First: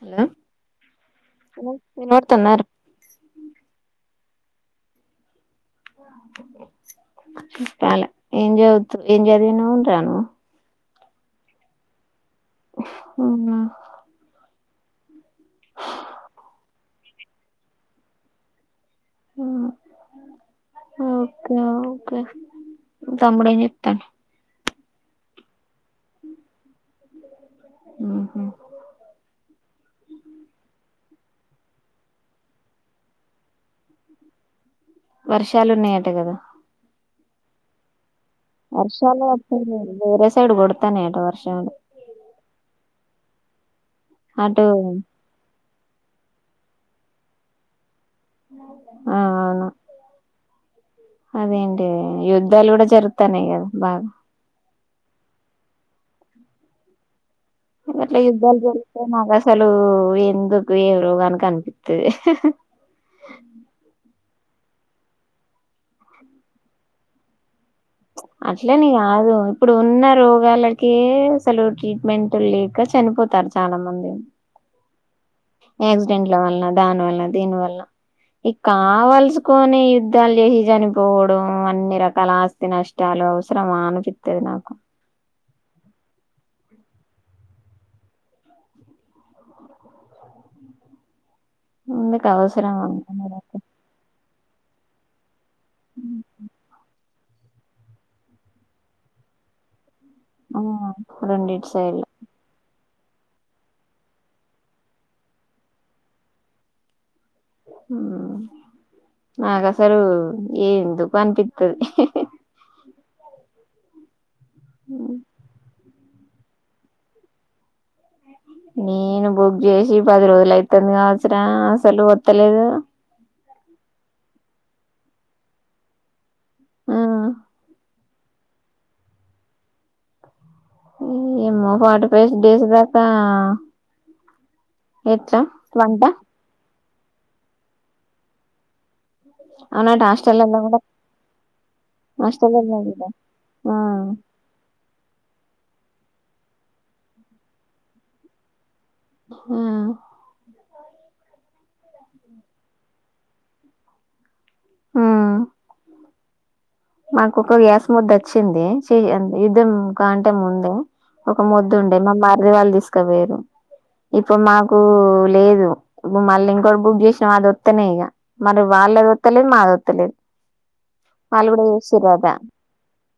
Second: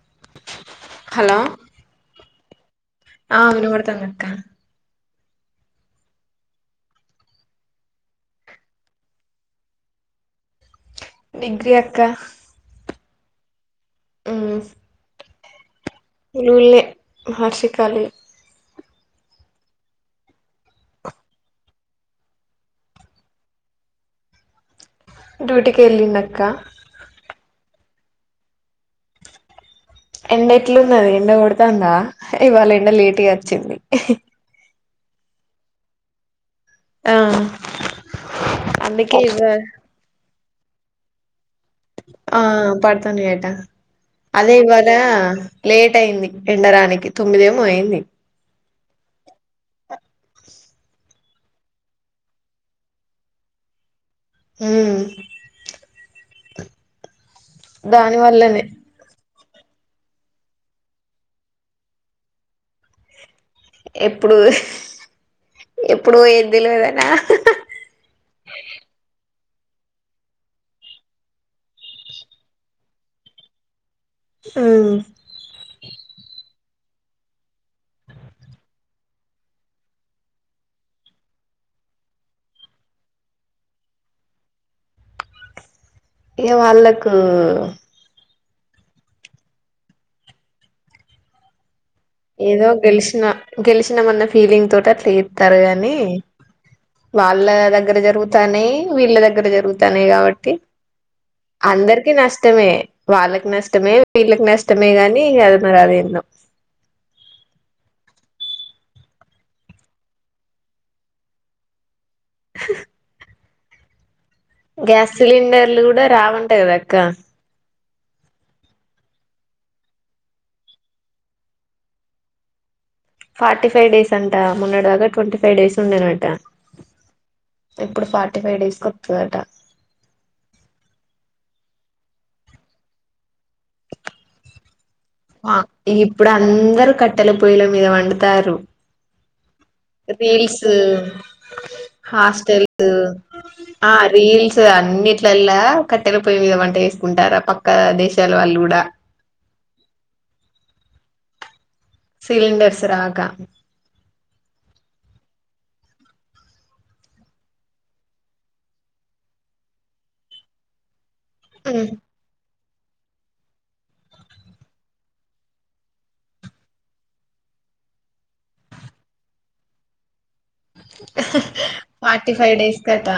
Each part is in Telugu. హలో హలో నోడతన్న ఆ వినబడతంది అక్క చాల ఏం చద్ ఎం చదివినవు రా నువ్వు డిగ్రిీ అక్క అవునా హ్మ్ హహర్ష కాాల [inaudible] ఓకే ఓకే తమ్ముడు ఎం చేతండు డ్యూటికి వెళ్లిండు అక్క హ్మ్ హు ఎండ ఎట్లున్నది ఎండ కొడతందా ఇవాళ ఎండ లేట్గా వచ్చింది వర్షాలు ఉన్నాయట కదా అ వర్షాలు [inaudible] వేర సైడ్ కొడు కొడ్తాన్నాయ్ అంట వర్ ఆ పడుతనే యట అదే అటు ఇవ్వాలా లేట్ అయింది ఎండరానికి తొమ్మిదేమో అయింది ఆ అదేంటే యుద్ధాలు కూడా జరుగుటనాయి కదా బాగా హ్మ్ ఎట్ల యుద్ధలు జరుగుతాయి మాగ అసలు ఎందుకు ఏ రోగానికి అనిపిస్తది ఎప్పుడు ఎప్పుడు ఏంది లేదు అన అట్లే అని కాదు ఇప్పుడు ఉన్న రోగాలక అసలు ట్రీట్మెంట్ లేక చనిపోతారు చాలా మంది హ్మ్ యాక్సిడెంట్ల వల్లన దాని వల్ల దీని వల్ల ఈ కావల్సుకుని యుద్ధాలు చేసి చనిపోవడం అన్ని రకాల ఆస్తి నష్టాలు అవసరం అనిపిస్తది నాకు ఏ వాళ్ళలకు ఎందుకు ఏదో అవసరమా గెలిచిన అన్ని రకాల- గెలిచినా మన్న ఫీలింగ్ తోట అట్ల తరగని వాళ్ళ దగ్గర జరుగుతానే వీళ్ళ దగ్గర జరుగు నే కాబట్టి ఆ రెండిటి సైడ్ల అందరికి నష్టమే వాళ్ళకి నష్టమే వీళ్ళకి నష్టమే గాని అది మరి అది ఏందో నాకు అసలు ఎందుకు అనిపితది గ్యాస్ సిలిండర్లు కూడా రావంటాయి కదా అక్క నేను బుక్ చేసి పది రోజులు అయితుంది కావసర అసలు వత్తలేదు ఫార్టీ ఫైవ్ డేస్ అంట మొన్నటి దాగా ట్వంటీ ఫైవ్ డేస్ ఉండేనట ఆ ఇప్పుడు ఫార్టీ ఫైవ్ డేస్కి వత్తదట ఏ ఏమో పాట పేసి డసదాకా ఇప్పుడు అందరు కట్టెల పొయల మీద వండుతారు అవునట హాస్టల్లలో రీల్స్ కూడా హాస్టల్లలో హాస్టెల్స్ కూడా ఆ రీల్స్ అన్నిట్లలా కట్టెల పొయ్య మీద వంట వేసుకుంటారా పక్క దేశాల వాళ్ళు కూడా ఆ సిండర్స్ రాగా ఆ మాకు ఒక గ్యాస్ ముద్ద వచ్చింది యుద్ధం కాంటే ముందు ఒక ముొద్దు ఉమ్ ఉండే మా మర్రి వాళ్ళు వేరు ఇప్పుడు మాకు లేదు మళ్ళీ ఇంకోటి బుక్ చేసిన అదిత్తనే ఇక మరి వాళ్ళదిత్తలేదు మాదిత్తలేదు ఫార్టీ ఫై డేస్ ఎత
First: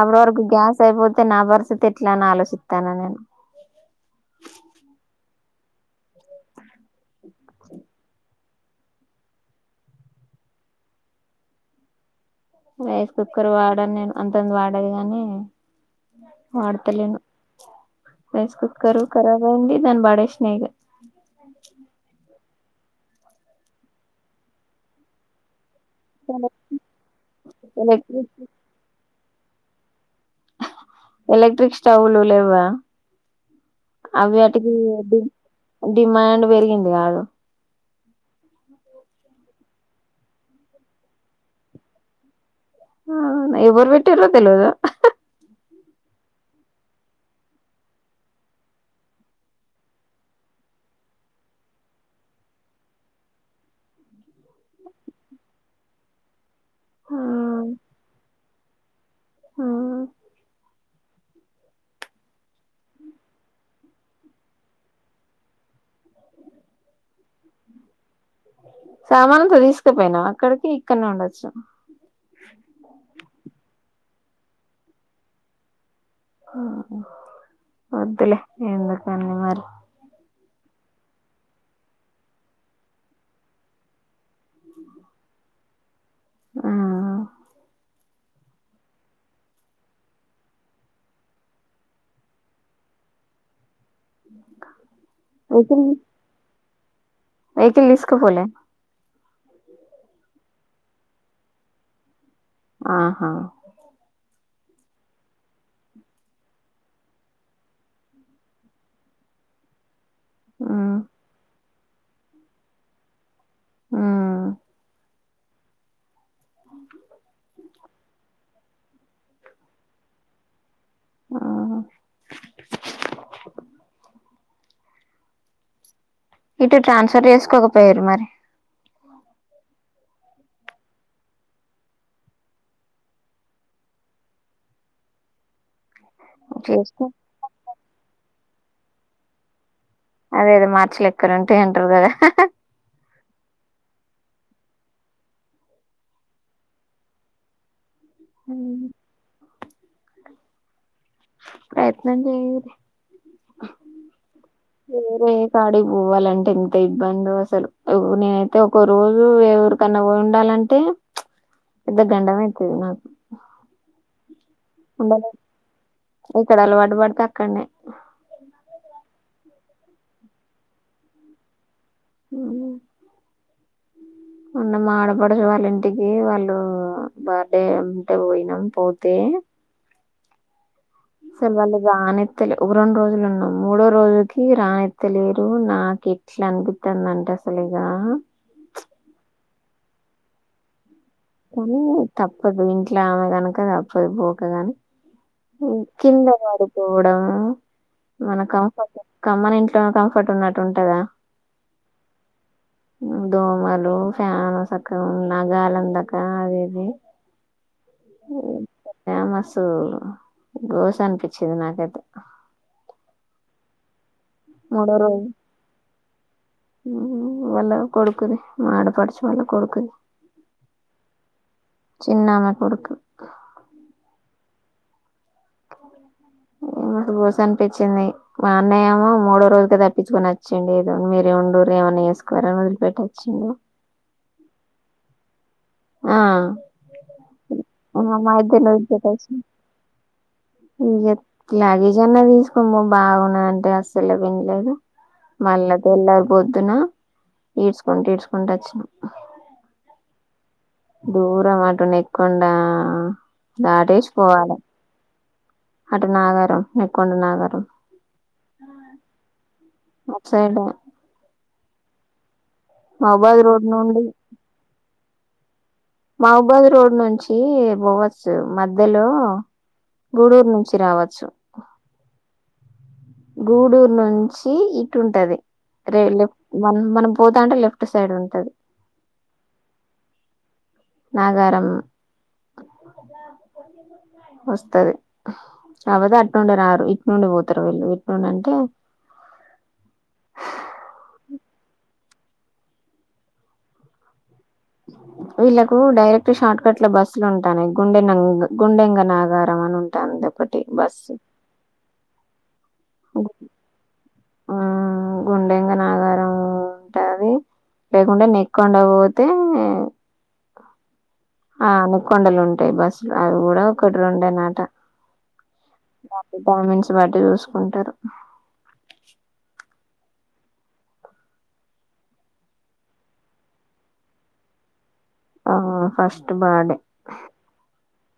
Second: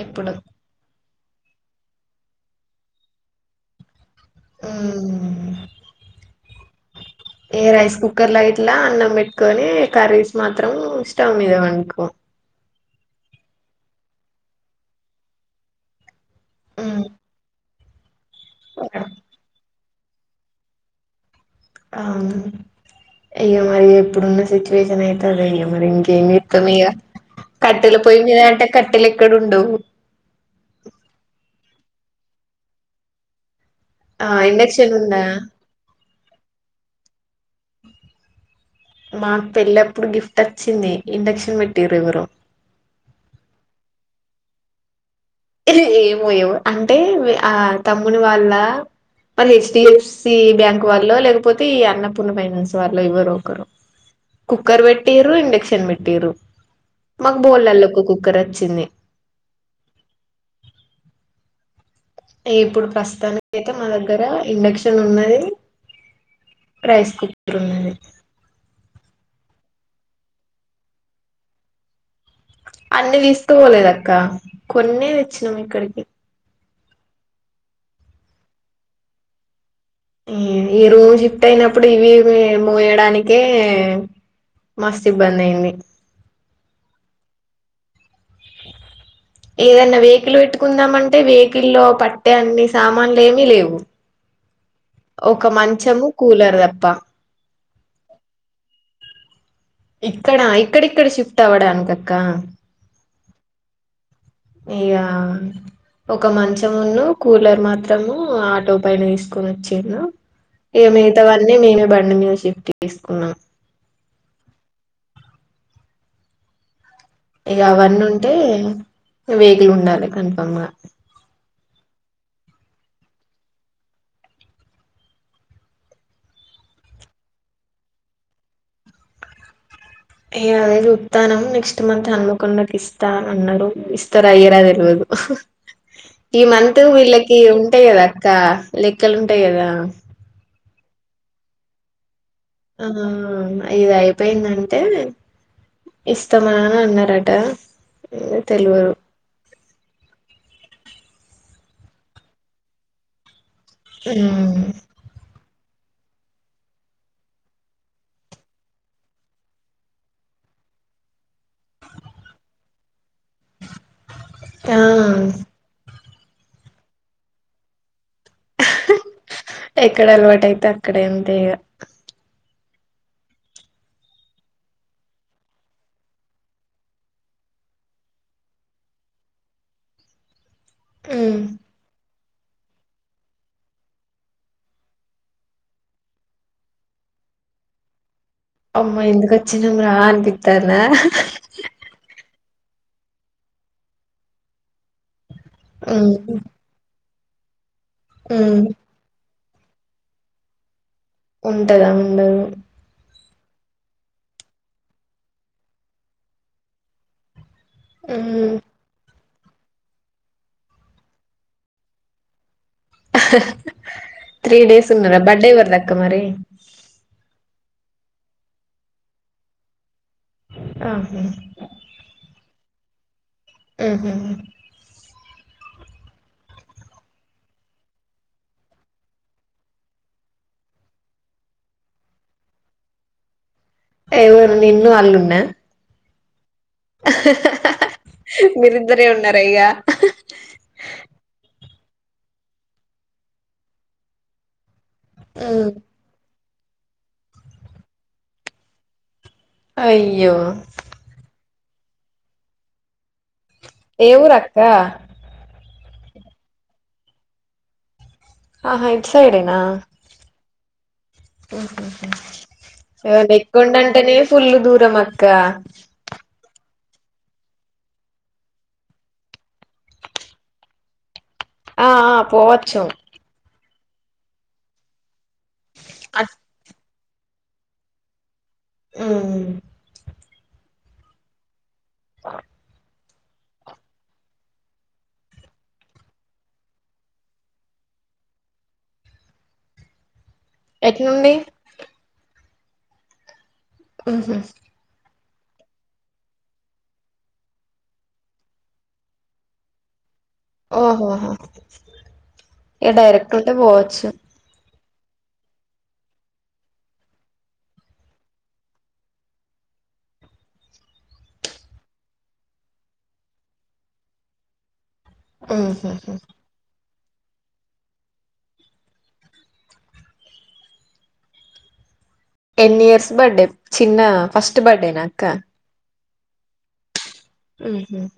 అ్రవర్కు గ్యాస్ అయిబోదు నా భరస తెట్లా నా ఆలోచితత న ఆ ఏ రాైస్ కుకర్ ట్లా అన్నం పెట్టుకొని కర్రీస్ మాత్రం స్టవ్ మీద వండుకో రైస్ కుక్కర్ వాడాను నేను అంత ముందు వాడి కాగానీ ఉమ్ వాతలేను రైస్ కుక్కర్ కరాబ్ అయింది నన్ బాడ స్నేహ అవును ఇయ్య మరి ఎప్పుడున్న సిచ్యువేషన్ అయితుంది అయ్య ఇ ఇంకా ఏమి చేస్తాం గా కట్టల ఎలక్ట్రిక్ పోయింట కట్ట ఎక్కడుండు చవులు లే ఇ్వ ఆ అవిటికి ఇండక్షన్ ఉందా డిమాండ్ పెరిగింది కాదు మాకు పెళ్ళప్పుడు గిఫ్ట్ వచ్చింది ఇండక్షన్ పెట్టిరు ఎవ్వరు ఆ ఇ్వరు బట్టు ఇరుది తెలివదు ఏమోయవ అంటే ఆ తమ్ముని వాళ్ళ మరి హెచ్డఎఫ్సి బ్యాంక్ వాళ్ళ లేకపోతే ఈ అన్నపూర్ణ ఫైనాన్స్ వాళ్ళ ఎవ్వరు ఒకరు కుక్కర్ పెట్టటిరు ఇండక్షన్ పెట్ట్టటిరు మాకు బోలల్లో ఒక కుక్కర్ వచ్చింది ఇప్పుడు ప్రస్తుతానికి అయితే మా దగ్గర ఇండక్షన్ ఉన్నది రైస్ కుక్కర్ ఉన్నది సామానుంత తీసుకుపోయినాం అక్కడికి ఇక్కడనే ఉండొచ్చు అన్ని తీసకవోలేదు అక్క కొన్నే తెచ్చినం ఇక్కడికి వద్దులే ఎందుక అన్నీ మరి ఈ రూమ్ షిఫ్ట్ అయినప్పుడు ఇవి మూవ్ వయడానికే మస్తు ఇబ్బంది అయింది ఆ ఏదన్నా వెహికల్ పెట్టుకుందామంటే వెహకిల్లో పట్టే అన్ని సామాన్లు ఏమిీ లేవు ఒక మంచము కూలర్ తప్ప బ ఏకి స్కు పో ఇక్కడా ఇక్కడిక్కడ షిఫ్ట్ అవ్వడానికికక్క ఆహా ఇక ఒక మంచంమున్న కూలర్ మాత్రము ఆటో పైన వసుకొని వచ్చా ఏనా ఏ ఉమ్ మితవన్నీ మేమ బం మీద షిఫ్ట్ చేసుకున్నాం ఉ అ ఇక అవన్నీ ఉంటే వేగులు ఉండాలి కన్ఫామ్ గా ఆ ఇటు ట్రాన్స్ఫర్ చేసుకోకపోయారు మరి ఏ అదేది ఉస్తానం నెక్స్ట్ మంత్ హన్మకొండకి ఇస్తా అ అన్నారు ఇస్తారు అయ్యరా తెలియదు ఈ మంతు చేసుకో వీళ్ళకి ఉంటాయి కదా అక్క లెక్కలు ఉంటాయి కదా అదే అద మార్చలు ఎక్కడ ఉంటా అంటారు కదా ఆ ఇది అయిపోయిందంటే ఇస్తామా అని అన్నారట తెలుగురు ప్రయత్న చే ఆ ఆడికి పోవాలంటే ఎంత ఇబ్బంధో అసలు నేనైతే ఒక రోజు ఎవురికన్నా ఉండాలంటే పెద్ద గండం అయితది నాకు ఆ అమ ఇక్కడ అలవాటు పడితే అక్కడనేే ఎక్కడ అలవాటు అయితే అక్కడ ఎంత ఇక ఆవు ఉన్న ఆడపడు వాళ్ళ ఇంటికి వాళ్ళు బర్త్డే అంటే పోయినాం పోతే మ్మ్ సల్ అలుగాగాని తె ఒక రెండు రోజులున్నాం మూడో రోజులకి రానెత్తలేరు నాకు ఎట్లా అనిపిస్తుందింటే అసలు ఇగ అమ్మా ఎందుకుచ్చినం రా అనిపితానే కానీ తప్పదు ఇంట్లో ఆమె కనుక తప్పదు పోక కాని మ్మ్ కింద వారి పోడం వనకం మ్మ్ కమ్మన ఇంట్లో కంఫర్ట్ ఉన్నట్టు ఉంటదా ఉంటదా ఉండదు దోమలు ఫ్యాన్ సక్క ఉన్న గాలందాక ఆ అదే అది ఆ సో రోస్ అనిపించిది నాకైతే [inaudible] త్రీ డేస్ మూడో ఉన్నార రోజు బర్డే వర్దాక్క మరి వాల్ల కొడుకుది మా ఆడపడుచు వాల్ల కొడుకుది ఆహ అవున ఆహ ఏ మాకు బోస అనిపించింది మా అన్నయ ఏమో మూడో రోజుక తప్పించుకొని వచ్చండి ఏదో మీరే ఉండూరు ఏమన్నా చేసుకోవారని వదిలిపెట్టచ్చండి ఎవ నిన్న అల్గున్న ఆ మా ఇద్దరిని మీరిద్దరే వదిలిపెట్టి ఉన్న వచ్చిండు అక లాగేజ్ అన్నా తీసుకోమ్ము బాగున్నా అంటే అస్సలే పన్లేదు మ్మ్ మళ్ల్ళది ఎ పొద్దున ఈడ్చుకుంటూ ఈడ్చుకుంటూ వచ్చినం అయ్యో దూరం అటు న ఎక్కుండా ఏవూ రాకత అటు నాగారం నెక్కొండ నాగారం ఆహా ఇట్ స ఇడేనా అట్సైడ్ ఉ రోడ్ నుండి నక్కంంటనే ఫుల్ దూరం మ క్క మాహోబాద్ రోడ్ నుంచి పోవచ్చు మధ్యలో గూడూరు నుంచి రావచ్చు ఆ పోవచ్చు గూడూర్ నుంచి ఇటుంటది రేలే అట్ మన మన పోతాంటే లెఫ్ట్ సైడ్ ఉంటది ఊ నాగారము వస్తది కాపోతే అట్ నుండే రారు ఇట్ నుండి పోతారు వెళ్ళు ఇట్ నుండి అంటే ఎట్ నుండి ఆహ వీళ్ళలకు డైరెక్ట్ షార్ట్ కట్ లో బస్సులు ఉంటానుయి గుండె గుండెంగ నాగారం అని ఉంటాందు ఆఓహోహ ఇ డైరెక్ట్ ఒకటే పోవచ్చు గుండెంగా నాగారం ఉంటుది లేకుండా నెక్ండ పోతే ఆ అను కొండలు ఉంటాయి బస్సులు అవి కూడా ఒకటి ర ఉండేనట ఆహ చ్చబట చూసుకుంటారు టెన్ ఇయర్స్ బర్త్డే చిన్న ఫస్ట్ బర్డే నా ఆ అ బానే ఉహుహు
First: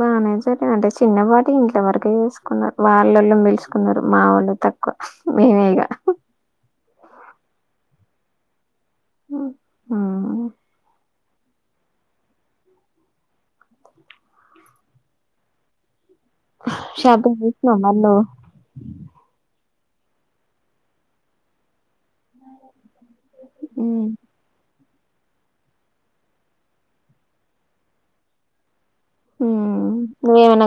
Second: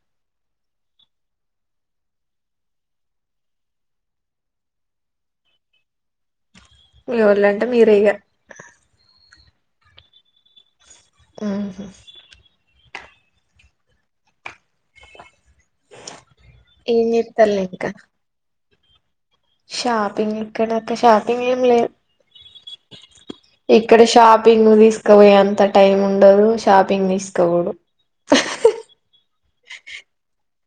బాగానే సరేంది అంటే చిన్నపాటి ఇంట్ల వరకే చేసుకున్నారు వాళ్ళళ పెలుచుకున్నారు మా వాళ్ళు తక్కువ మేమేగా విల్లెవల్ అంటే మీరేగ ఆ ఆా ఏం సబ్ వష్ చేత్తళ్ళు మలో షాపిింగ్క్క షాపిింగ్ ఇక్కడ షాపింగ్ తీసు తీసుపోయి ఎంత టైం ఉండదు షాపింగ్ తీసుకోకూడ ఏమన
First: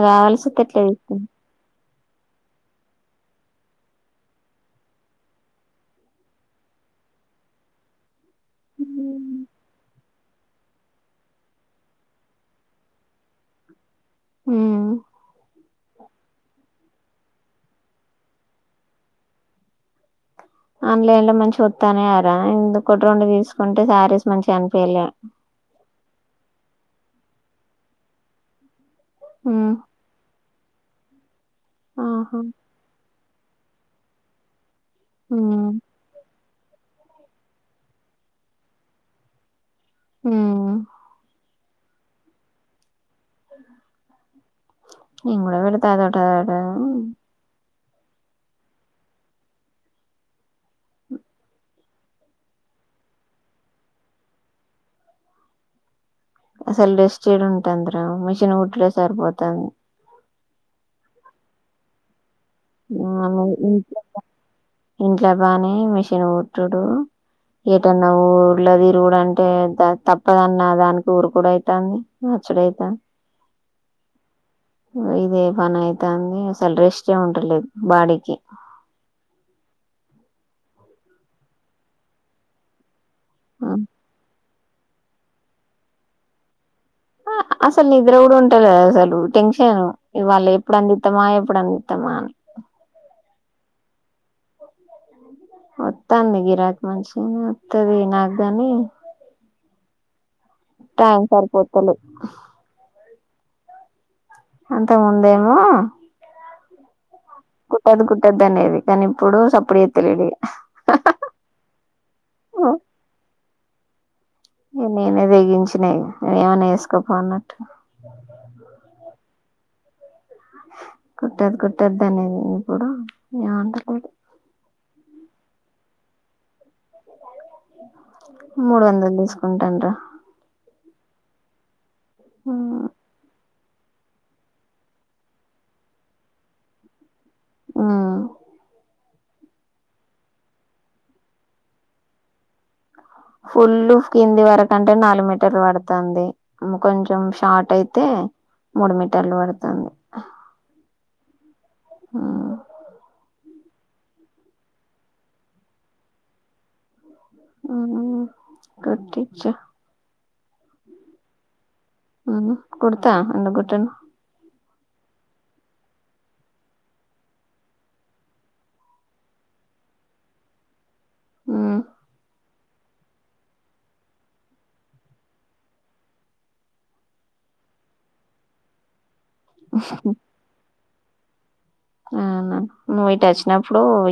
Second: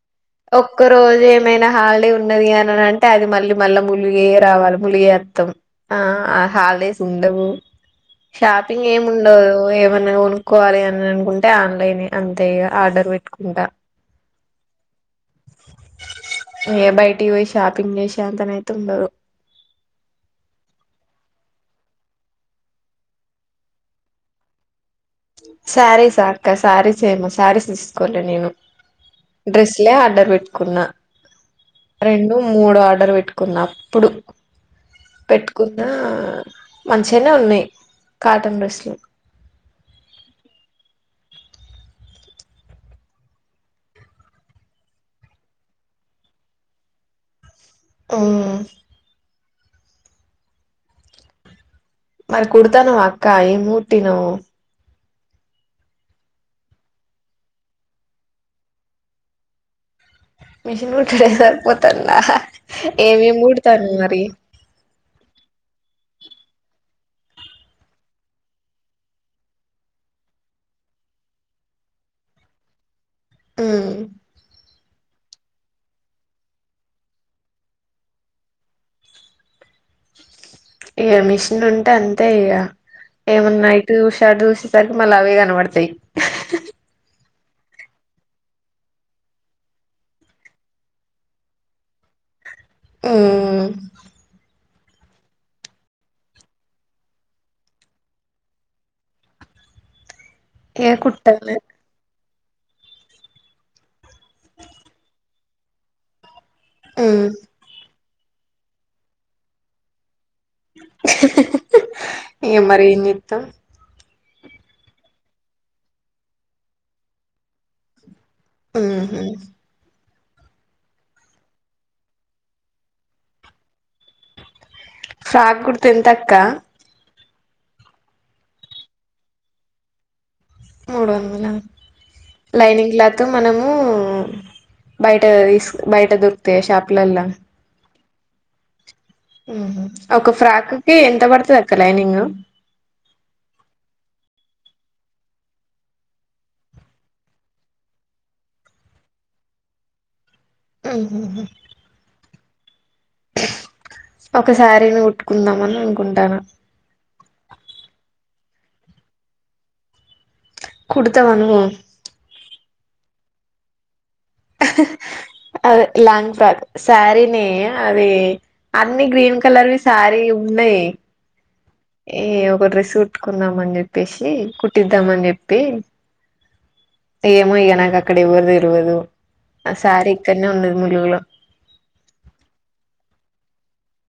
ఒక్క రోజు ఏమైనా హాలిడే ఉన్నది అని అంటే అది మళ్ళీ మళ్ళీ ములిగే రావాలి ములిగే అత్తం ఆ ఆ హాలిడేస్ ఉండవు షాపింగ్ ఏమి ఉండదు ఏమన్నా కొనుక్కకోవాలి అని అనుకుంటే ఆన్లైన్ అంతే ఇ ఆర్డర్ పెట్టుకుంటా ఆ ఏ బయటికి పోయి షాపింగ్ చేసే అంతనైతే ఉండరు ఆన్లైన్ లో మంచి వత్తనేయారందు కొటి రెండు తీసుకుంటే శారీస్ మంచిగా అనిపలే శారీస్ అక్క శారీస్ ఏమో శారీస్ తీసుకోంటను నేను మ్మ్ డ్రెస్లే ఆర్డర్ పెట్ కున్నా రెండు ఆహా మూడు ఆర్డర్ పెట్టుకు కున్నప్పుడు మ్మ్ పెట్టుకున్న మంచిగానే ఉన్నాయి కాటన్ డ్రెస్లు ఆ ఇ కూడా కూడా విళతే ఏదోటదాట ఆ మరి కుతాను అక్కా మూటి ను్ అసలు రెస్ట్ చేడు ఉంటుందరా మిషిన్ గుట్లో సరిపోతుంది మీషన్ కుట్టడానికి సరిపోతన్నా ఇంట్ ఇంట్ల బనేష చిచ్చిన ట్డు ఏటన్నా ఊర్ళదిరుడు అంటే తప్పదన్న దానికి ఊరు కూడా అయితుంది నచ్చడైతంది మ్మ్ ఇద పన్ అవుతుంది సెలరీ ఇస్తే ఉంటుంది బాడికి ఇగ మెషిన్ ఉంటే అంతే ఇగ ఏమన్నా ఇటుచూషీ అటుచూషీ సరికి మళ్ళ అవ్వే కనబడతాయి అసలు నిద్ర కూడా ఉంటలేదసలు టెన్షను ఇవాళ ఎప్పుడు అందిఇత్తమా ఎప్పుడు అందిఇత్తమా అని ఊ వత్తంది గిరాకీ మంచనే వత్తాది నాక్ గని ఇగ టైం కుట్టాలే సరిపోతలే అంతముందేమో ఉహ్ కుట్టదు కుట్టదు అనేది కానీ ఇప్పుడు సప్పుడుచే త్తలేడు ఇగ ఇగ మరి ఎంజేతాం నేనే తెగించిన ఇగ నువ్వు ఏమన్నా చేసుకోపోన్నట్టు ఉహు కుట్టోదూ కుట్టోదూ అనేది ఇప్పుడు ఏమంటలే ఫ్రాక్ కుడుతే ఎంత అక్కా మూడు వందలు తీసుకుంటాను రా మూడు వందలా లైనింగ్ క్లాత్ మనము హు బయట తీస్ బయట దొరుకుతాయా షాపుల్ల ఒక ఫ్రాక్కిి ఎంత పడుతది అక్క లైనింగ్ ఫుల్ కింది వరకంటే నాలుగు మీటర్లు పడుతాంది కొంచెం షార్ట్ అయితే మూడు మీటర్లు పడుతుంది ఉహు ఆ ఒకసారీని కొట్టుకుందామని అనుకుంటాను ఊ కుట్టిచ్చు కుడుతవా నువ్వు ఉ కుడుతా ఎందుకు కుట్టను అదే లాంగ్ ఫ్రాక్ శారీని అది అన్ని గ్రీన్ కలర్వి శారీ ఉన్నాయి ఏ ఓ డ్రెస్సు కుట్టుకుందాం అని చెప్పేసి కుట్టిద్దాం అని చెప్పి యేమో ఇగ నాక్ అక్కడ ఎవ్వరు తెల్వదు ఆ సారి ఇక్కన్నే ఉన్నది ములుగులో అవునా నువ్ ఇటు వచ్చినప్పుడు ఇ